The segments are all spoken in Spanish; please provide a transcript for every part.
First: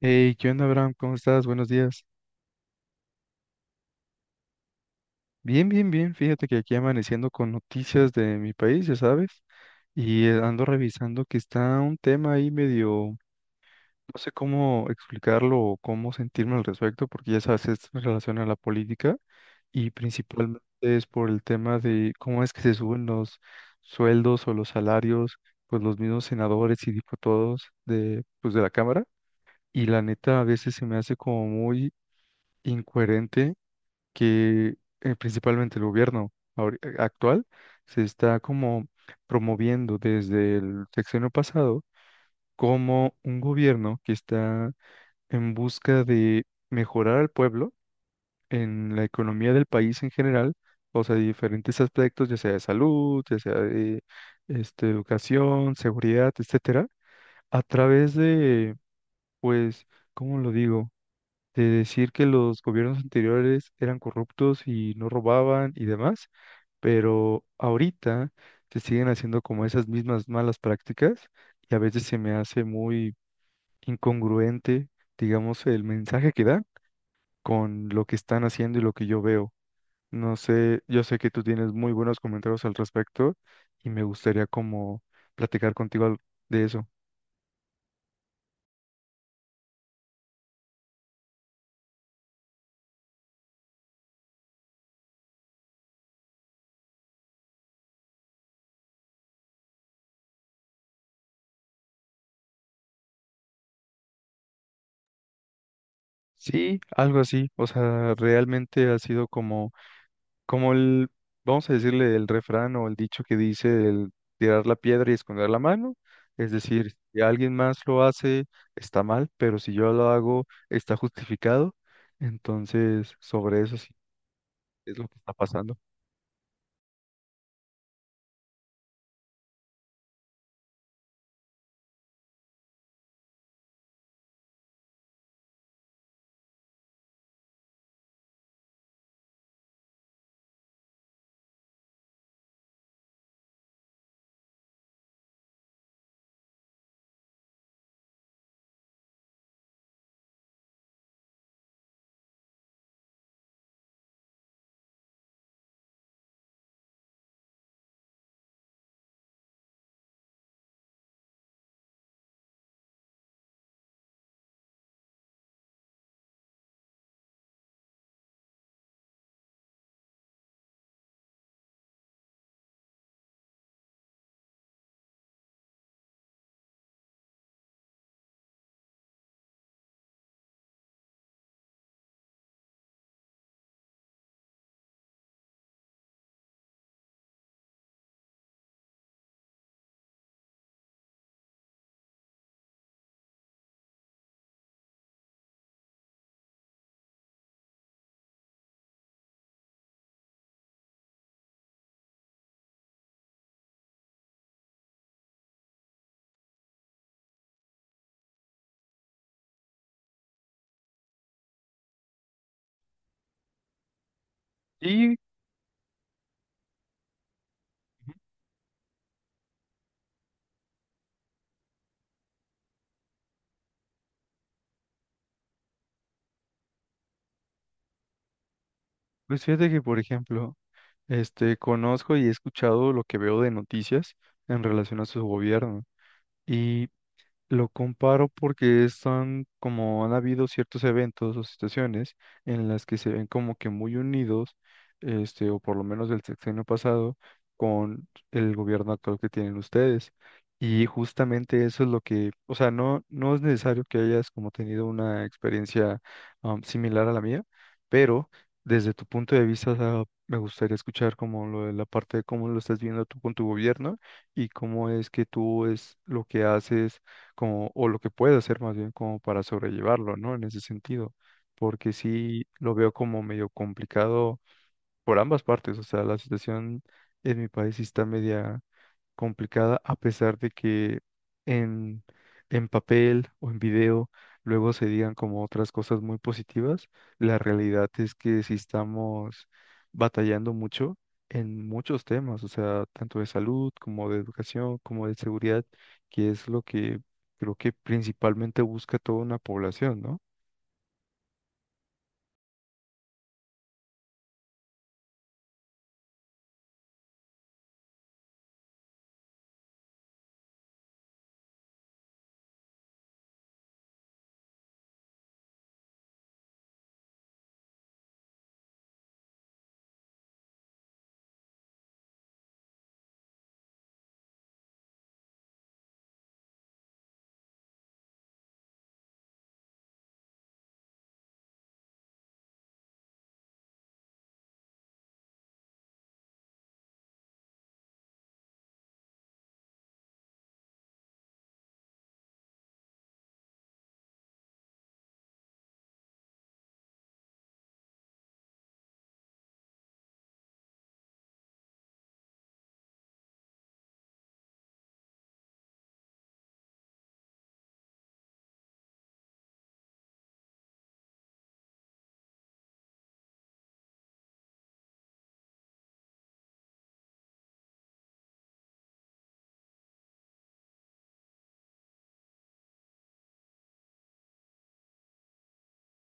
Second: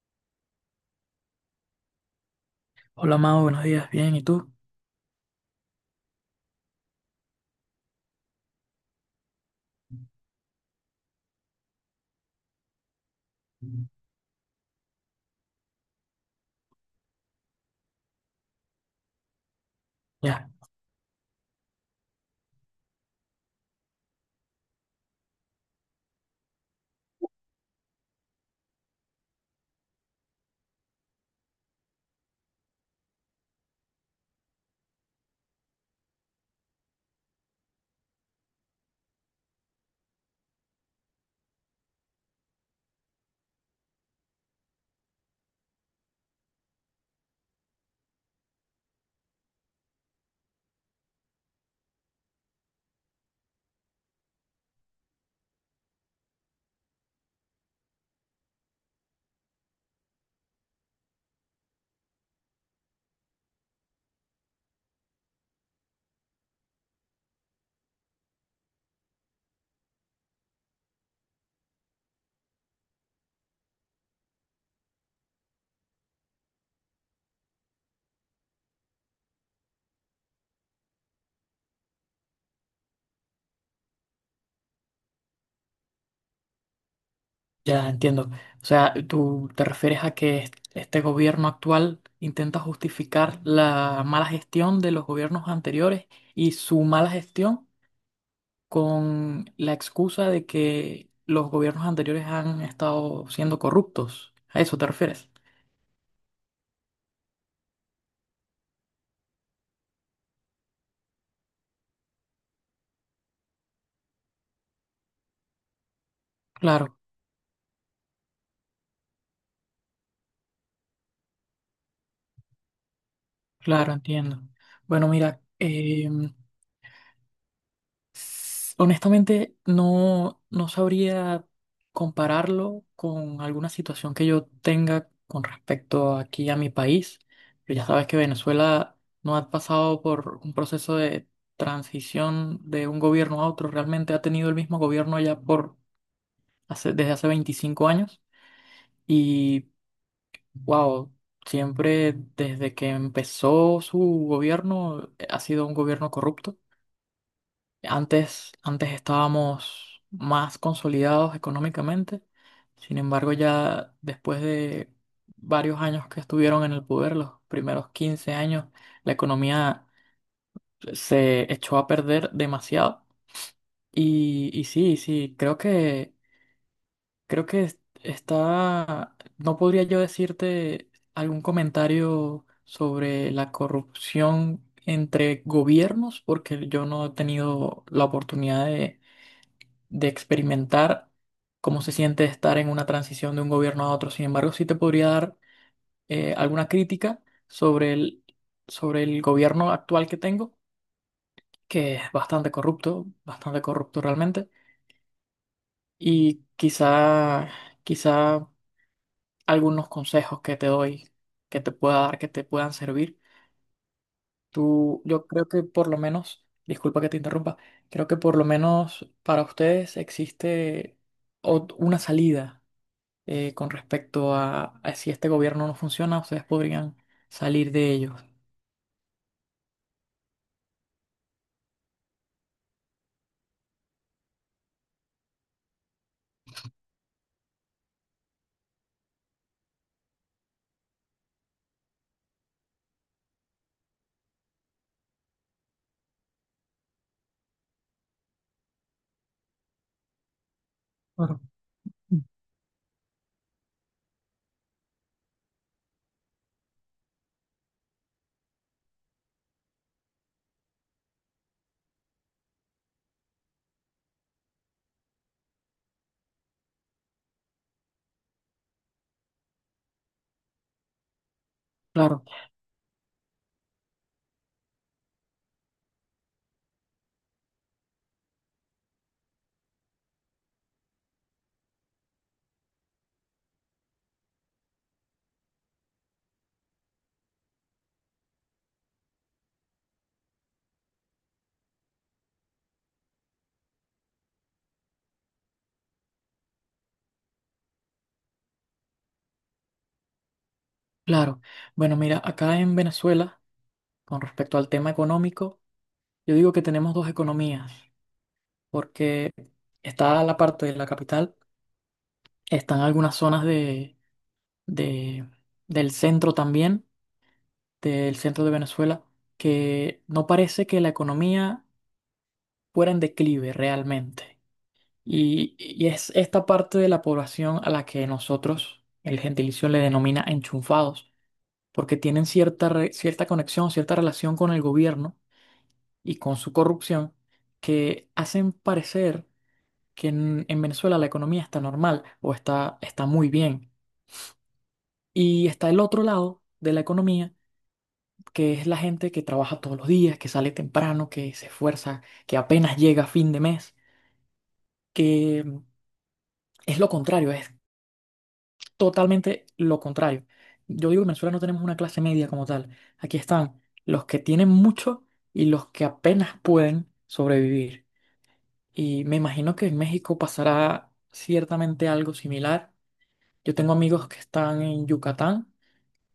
Hey, ¿qué onda, Abraham? ¿Cómo estás? Buenos días. Hola Mao, buenos días, bien, ¿y tú? Bien, bien, bien. Fíjate que aquí amaneciendo con noticias de mi país, ya sabes, y ando revisando que está un tema ahí medio, no sé cómo explicarlo o cómo sentirme al respecto, porque ya sabes, es en relación a la política y Ya, principalmente es por el tema de cómo es que se suben los sueldos o los salarios, pues los mismos senadores y diputados de, pues, de la Cámara. Y la neta a veces se me hace como muy incoherente que principalmente el gobierno actual se está como promoviendo desde el sexenio pasado como un gobierno que está en busca de mejorar al pueblo en la economía del país en general, o sea, de diferentes aspectos, ya sea de salud, ya sea de este, educación, seguridad, etcétera, a través de, pues, ¿cómo lo digo? De decir que los gobiernos anteriores eran corruptos y no robaban y demás, pero ahorita se siguen haciendo como esas mismas malas prácticas y a veces se me hace muy incongruente, digamos, el mensaje que dan con lo que están haciendo y lo que yo veo. No sé, yo sé que tú tienes muy buenos comentarios al respecto y me gustaría como platicar contigo de eso. ya, entiendo. O sea, tú te refieres a que este gobierno actual intenta justificar la mala gestión de los gobiernos anteriores y su mala gestión con la excusa de que los gobiernos anteriores han estado siendo corruptos. ¿A eso te refieres? Sí, algo así. O sea, realmente ha sido como como el, vamos a decirle el refrán o el dicho que dice el tirar la piedra y esconder la mano, es Claro, decir, si alguien más lo hace, está mal, pero si yo lo hago, está justificado. Entonces, sobre eso sí claro, entiendo. es lo Bueno, que está mira, pasando. Honestamente, no sabría compararlo con alguna situación que yo tenga con respecto aquí a mi país. Pero ya sabes que Venezuela no ha pasado por un proceso de transición de un gobierno a otro. Realmente ha tenido el mismo gobierno ya por desde hace 25 años. Y wow, siempre desde que empezó su gobierno ha sido un gobierno corrupto. Antes, antes estábamos más consolidados económicamente, sin embargo ya después de varios años que estuvieron en el poder, los primeros 15 años, la economía se echó a perder demasiado. Y sí, sí, creo que está, no podría yo decirte algún comentario sobre la corrupción entre gobiernos, porque yo no he tenido la oportunidad de experimentar cómo se siente estar en una transición de un gobierno a otro. Sin embargo, sí te podría dar alguna crítica sobre sobre el gobierno actual que tengo, que es bastante corrupto realmente, y quizá algunos consejos que te doy, que te pueda dar, que te puedan servir. Tú, Y yo creo que por lo menos, disculpa que te interrumpa, creo que por lo menos para ustedes existe una salida con respecto a si este gobierno no funciona, ustedes podrían salir de ellos. pues fíjate que, por ejemplo, este, conozco y he escuchado lo que veo de noticias en relación a su gobierno. Y lo comparo porque están como han habido ciertos eventos o situaciones en las que se ven como que muy unidos, este, o por lo menos del sexenio pasado, con el gobierno actual que tienen ustedes. Y Claro. justamente eso es lo que, o sea, no es necesario que hayas como tenido una experiencia similar a la mía, pero desde tu punto de vista, o sea, me gustaría escuchar como lo de la parte de cómo lo estás viendo tú con tu gobierno y cómo es que tú es lo que haces como, o lo que puede hacer más bien como para sobrellevarlo, ¿no? En ese sentido, porque Claro, sí lo veo como medio complicado por ambas partes, o sea, la situación en mi país sí está media complicada a pesar de que en, en papel o en video luego se digan como otras cosas muy positivas, la realidad es que sí estamos batallando mucho en muchos temas, o sea, tanto de salud como de educación, como de seguridad, que es lo que creo que principalmente busca toda una población, ¿no? claro. Bueno, mira, acá en Venezuela, con respecto al tema económico, yo digo que tenemos dos economías, porque está la parte de la capital, están algunas zonas de- del centro también, del centro de Venezuela, que no parece que la economía fuera en declive realmente. Y es esta parte de la población a la que nosotros, el gentilicio, le denomina enchufados, porque tienen cierta conexión, cierta relación con el gobierno y con su corrupción, que hacen parecer que en Venezuela la economía está normal o está muy bien. Y está el otro lado de la economía, que es la gente que trabaja todos los días, que sale temprano, que se esfuerza, que apenas llega a fin de mes, que es lo contrario, totalmente lo contrario. Yo digo que en Venezuela no tenemos una clase media como tal. Aquí están los que tienen mucho y los que apenas pueden sobrevivir. Y me imagino que en México pasará ciertamente algo similar. Yo tengo amigos que están en Yucatán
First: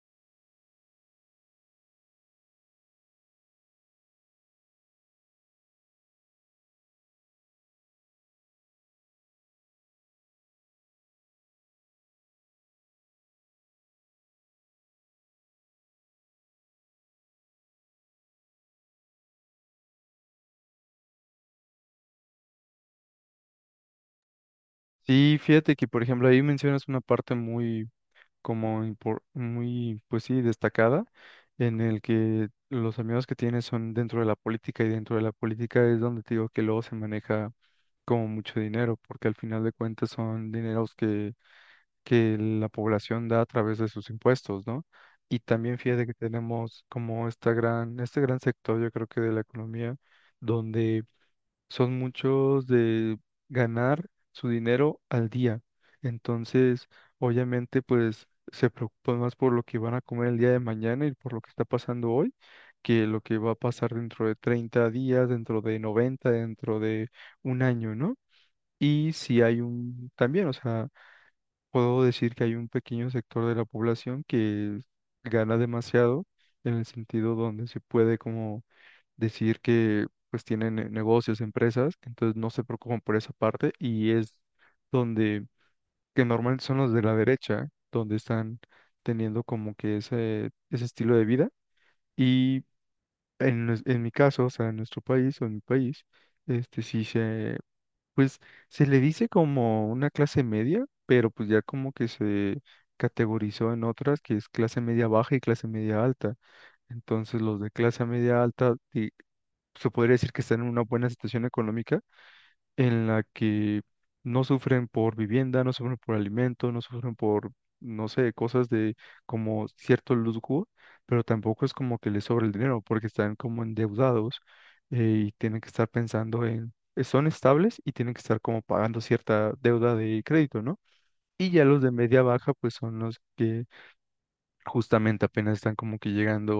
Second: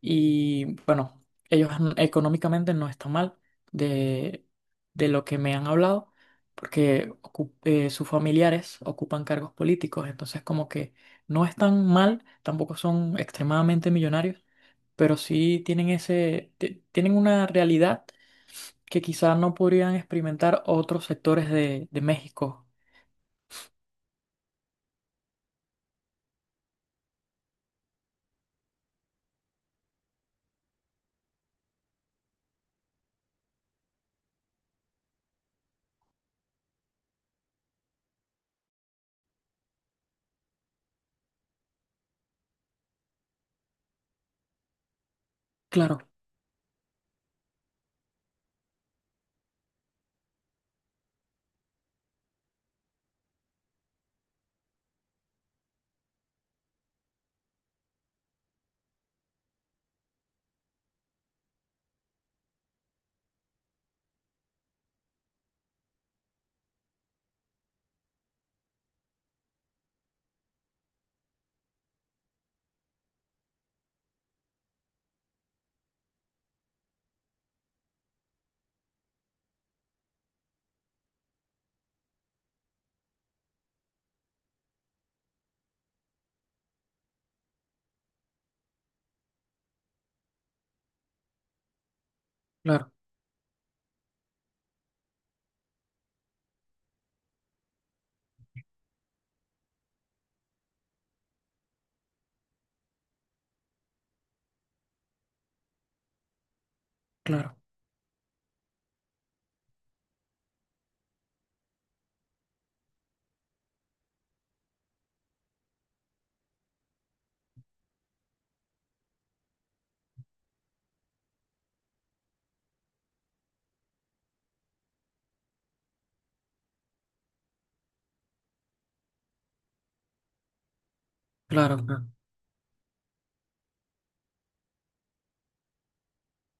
y bueno, económicamente no están mal de, de lo que me han hablado, porque sus familiares ocupan cargos políticos, entonces como que no están mal, tampoco son extremadamente millonarios, pero sí tienen tienen una realidad que quizás no podrían experimentar otros sectores de México. Sí, fíjate que, por ejemplo, ahí mencionas una parte muy como muy, pues sí, destacada, en el que los amigos que tienes son dentro de la política y dentro de la política es donde te digo que luego se maneja como mucho dinero, porque al final de cuentas son dineros que la población da a través de sus impuestos, ¿no? Y también Claro, fíjate que tenemos como esta gran, este gran sector, yo creo que de la economía, donde son muchos de ganar su dinero al día. Entonces, obviamente, pues se preocupan más por lo que van a comer el día de mañana y por lo que está pasando hoy, que lo que va a pasar dentro de 30 días, dentro de 90, dentro de un año, ¿no? Y si hay un, también, o sea, puedo decir que hay un pequeño sector de la población que gana demasiado en el sentido donde se puede como decir que pues tienen negocios, empresas, entonces no se preocupan por esa parte y es donde, que normalmente son los de la derecha, donde están teniendo como que ese estilo de vida y claro, en mi caso, o sea, en nuestro país o en mi país, este sí se, pues se le dice como una clase media, pero pues ya como que se categorizó en otras que es clase media baja y clase media alta. Entonces claro, los de clase media alta, se podría decir que están en una buena situación económica en la que no sufren por vivienda, no sufren por alimento, no sufren por, no sé, cosas de como cierto lujo, pero tampoco es como que les sobra el dinero porque están como endeudados y tienen que estar pensando son estables y tienen que estar como pagando cierta deuda de crédito, ¿no? Y ya claro, los de claro, media baja, pues son los que justamente apenas están como que llegando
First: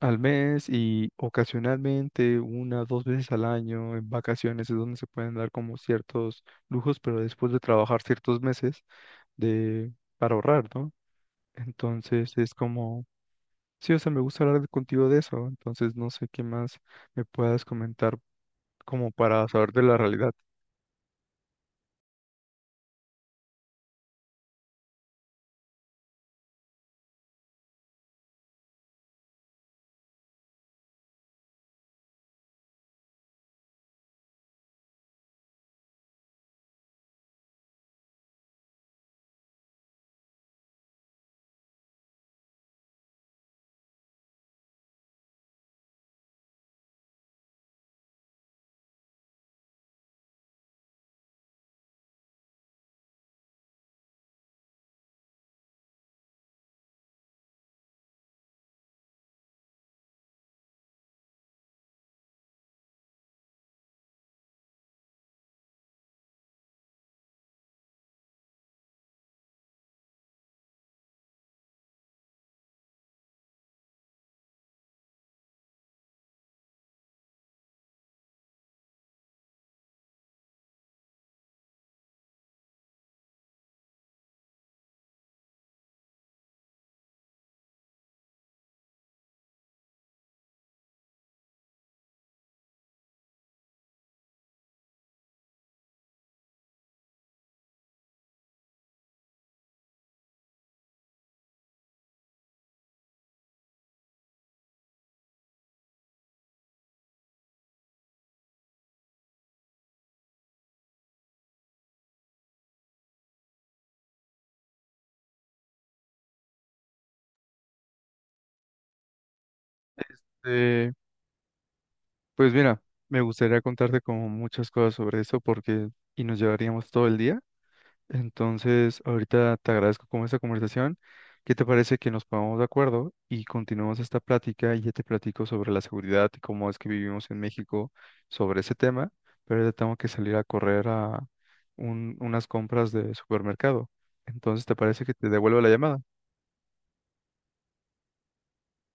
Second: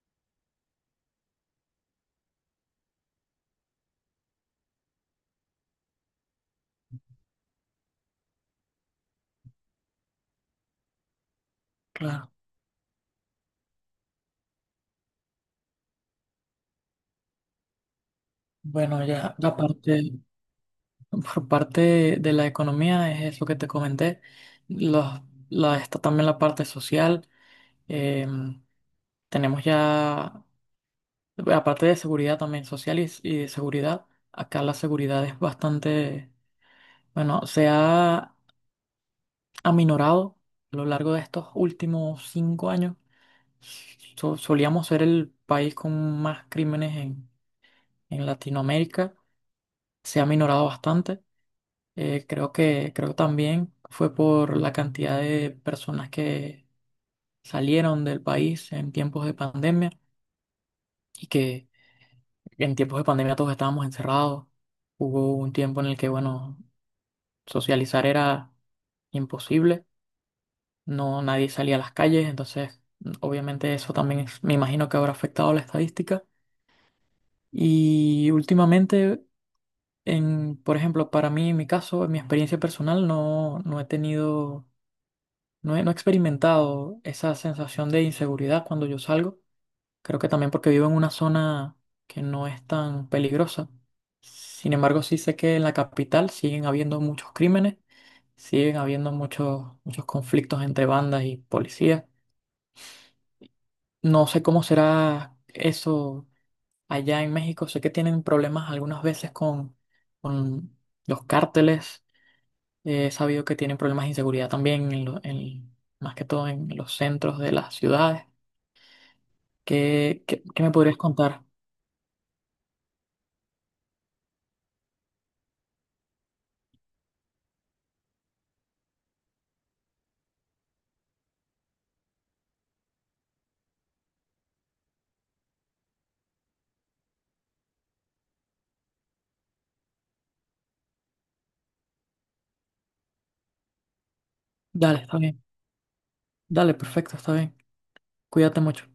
al mes y ocasionalmente una, dos veces al año, en vacaciones es donde se pueden dar como ciertos lujos, pero después de trabajar ciertos meses de, para ahorrar, ¿no? claro. Entonces es como, sí, o sea, me gusta hablar contigo de eso, entonces no sé qué más me puedas comentar Bueno, como ya para la saber de la parte. realidad. Por parte de, la economía, es lo que te comenté. Los, está también la parte social. eh, Tenemos ya, aparte de seguridad también social y de seguridad, acá la seguridad es bastante, bueno, se ha aminorado a lo largo de estos últimos 5 años. Solíamos ser el país con más crímenes en Latinoamérica. Se ha aminorado bastante. Creo que también fue por la cantidad de personas que salieron del país en tiempos de pandemia y que en tiempos de pandemia todos estábamos encerrados. Hubo un tiempo en el que, bueno, socializar era imposible, no nadie salía a las calles, entonces obviamente eso también me imagino que habrá afectado la estadística. Y últimamente, por ejemplo, para mí, en mi caso, en mi experiencia personal, no no he experimentado esa sensación de inseguridad cuando yo salgo. Creo que también porque vivo en una zona que no es tan peligrosa. Sin embargo, sí sé que en la capital siguen habiendo muchos crímenes, siguen habiendo muchos, muchos conflictos entre bandas y policías. No sé cómo será eso allá en México. Sé que tienen problemas algunas veces con los cárteles. He sabido que tienen problemas de inseguridad también, más que todo en los centros de las ciudades. ¿ Qué me Eh, podrías contar? pues mira, me gustaría contarte como muchas cosas sobre eso porque y nos llevaríamos todo el día. Entonces, ahorita te agradezco como esta conversación. ¿Qué te parece que nos pongamos de acuerdo y continuemos esta plática? Y ya te platico sobre la seguridad y cómo es que vivimos en México sobre ese tema, pero ahorita tengo que salir a correr a unas compras de supermercado. Entonces, ¿te Dale, parece que está te bien. devuelvo la llamada? Dale, perfecto, está bien. Cuídate mucho.